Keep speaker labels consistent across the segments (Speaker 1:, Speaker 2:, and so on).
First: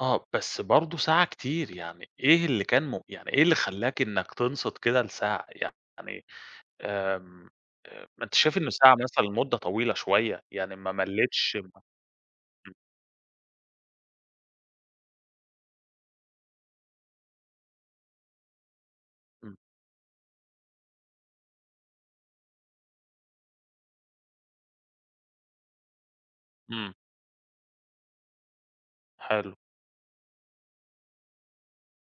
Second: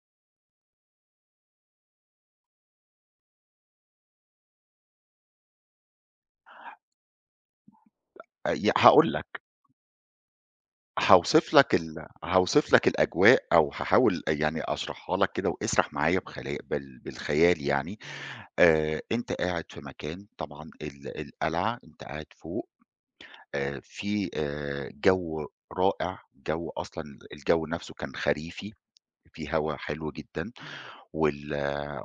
Speaker 1: آه، بس برضه ساعة كتير يعني، إيه اللي كان م يعني إيه اللي خلاك إنك تنصت كده لساعة، يعني آمم، آآ، أنت شايف
Speaker 2: ي
Speaker 1: إن ساعة
Speaker 2: هاقول
Speaker 1: مثلًا
Speaker 2: لك.
Speaker 1: مدة طويلة شوية يعني ما
Speaker 2: هاوصف
Speaker 1: ملِتش؟ ما
Speaker 2: لك ال هاوصف
Speaker 1: إمم.
Speaker 2: لك الأجواء أو هاحاول يعني أشرحها لك كده واسرح معايا بخ بال بالخيال يعني. آآ، أنت
Speaker 1: إمم.
Speaker 2: قاعد في مكان، طبعًا ال القلعة أنت قاعد فوق آآ، في آآ، جو رائع، الجو
Speaker 1: إمم.
Speaker 2: أصلًا الجو نفسه كان خريفي، في
Speaker 1: حلو.
Speaker 2: هوا حلو جدًا، وال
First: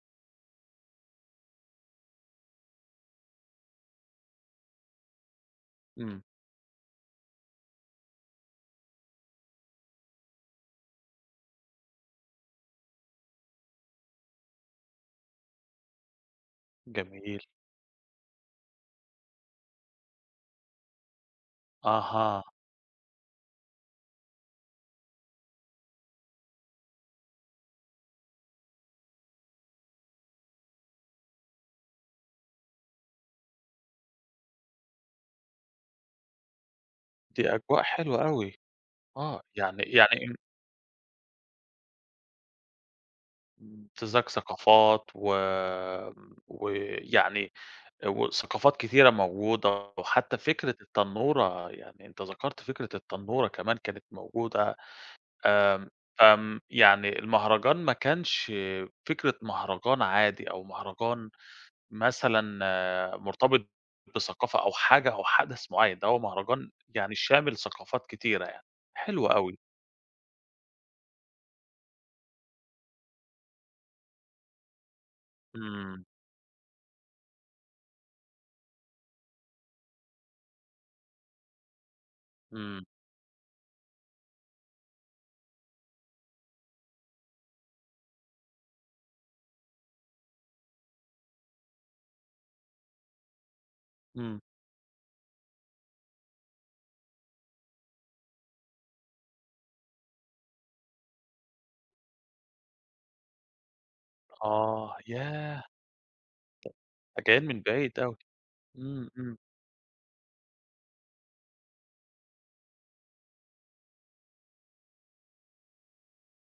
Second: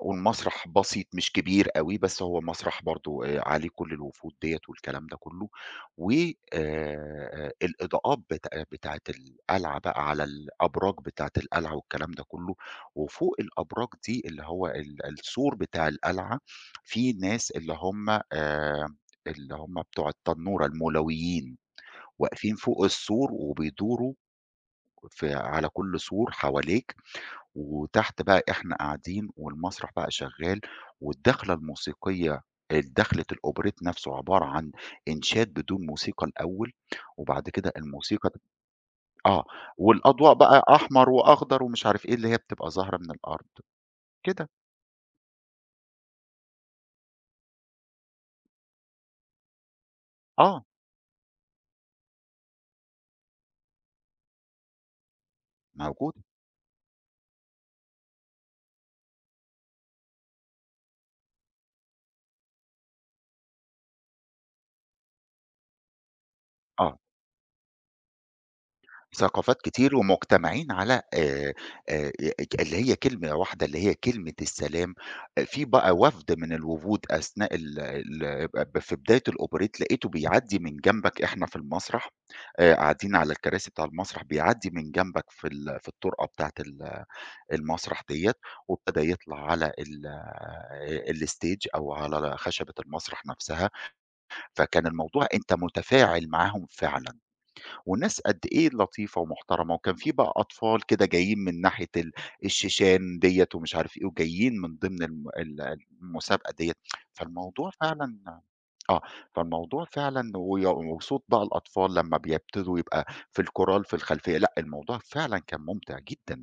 Speaker 2: والمسرح بسيط مش كبير أوي بس هو مسرح برضو آآ، عليه كل الوفود ديّة والكلام ده كلّه، و
Speaker 1: إمم.
Speaker 2: آآ، الإضاءات بت بتاعة القلعة بقى على الأبراج بتاعة القلعة والكلام ده كلّه، وفوق الأبراج دي اللي هو ال السور بتاع القلعة في
Speaker 1: جميل.
Speaker 2: ناس اللي هم آآ، اللي هم بتاع التنورة المولويين،
Speaker 1: أها.
Speaker 2: واقفين فوق السور وبيدوروا في على كل سور حواليك، وتحت بقى إحنا قاعدين والمسرح بقى شغّال، والدخلة الموسيقية الدخلة الأوبريت نفسه عبارة عن إنشاد بدون موسيقى الأوّل، وبعد
Speaker 1: دي
Speaker 2: كده
Speaker 1: أجواء حلوة
Speaker 2: الموسيقى
Speaker 1: أوي. آه،
Speaker 2: آه،
Speaker 1: يعني
Speaker 2: والأضواء
Speaker 1: يعني
Speaker 2: بقى أحمر وأخضر ومش عارف إيه، اللي هي بتبقى ظاهرة من الأرض،
Speaker 1: امتزاج
Speaker 2: كده.
Speaker 1: ثقافات و ويعني وثقافات كتيرة موجودة وحتّى
Speaker 2: آه.
Speaker 1: فكرة التنّورة، يعني أنت ذكرت فكرة التنّورة كمان كانت موجودة. آمم،
Speaker 2: موجودة.
Speaker 1: آمم، يعني المهرجان ما كانش فكرة مهرجان عادي أو مهرجان مثلًا مرتبط بثقافة أو حاجة أو حدث معيّن، ده هو مهرجان
Speaker 2: آه.
Speaker 1: يعني شامل ثقافات كتيرة يعني، حلو أوي.
Speaker 2: ثقافات كتير، ومجتمعين على آآ، آآ، أ اج اللي هي كلمة واحدة، اللي هي كلمة السلام. آآ، في بقى
Speaker 1: إمم.
Speaker 2: وفد من الوفود أثناء ال ال ب ب في بداية الأوبريت لقيته بيعدي من جنبك، إحنا في المسرح
Speaker 1: إمم.
Speaker 2: قاعدين على الكراسي بتاع المسرح، بيعدي من جنبك في ال في الطرقة بتاعة ال المسرح ديّة، وابتدى يطلع على ال الstage أو على خشبة المسرح نفسها،
Speaker 1: إمم.
Speaker 2: فكان الموضوع أنت متفاعل معاهم فعلًا. وناس قد إيه لطيفة ومحترمة، وكان في بقى أطفال كده جايين من ناحية ال الشيشان ديّة ومش عارف إيه، وجايين من
Speaker 1: آه،
Speaker 2: ضمن الم
Speaker 1: ياه!
Speaker 2: ال المسابقة ديّة.
Speaker 1: ط جايين من
Speaker 2: فالموضوع
Speaker 1: بعيد
Speaker 2: فعلًا
Speaker 1: أوي.
Speaker 2: آه،
Speaker 1: إمم، إمم.
Speaker 2: فالموضوع فعلًا وصوت بقى الأطفال لمّا بيبتدوا يبقى في الكُورال في الخلفيّة لأ، الموضوع فعلًا كان ممتع جدًا.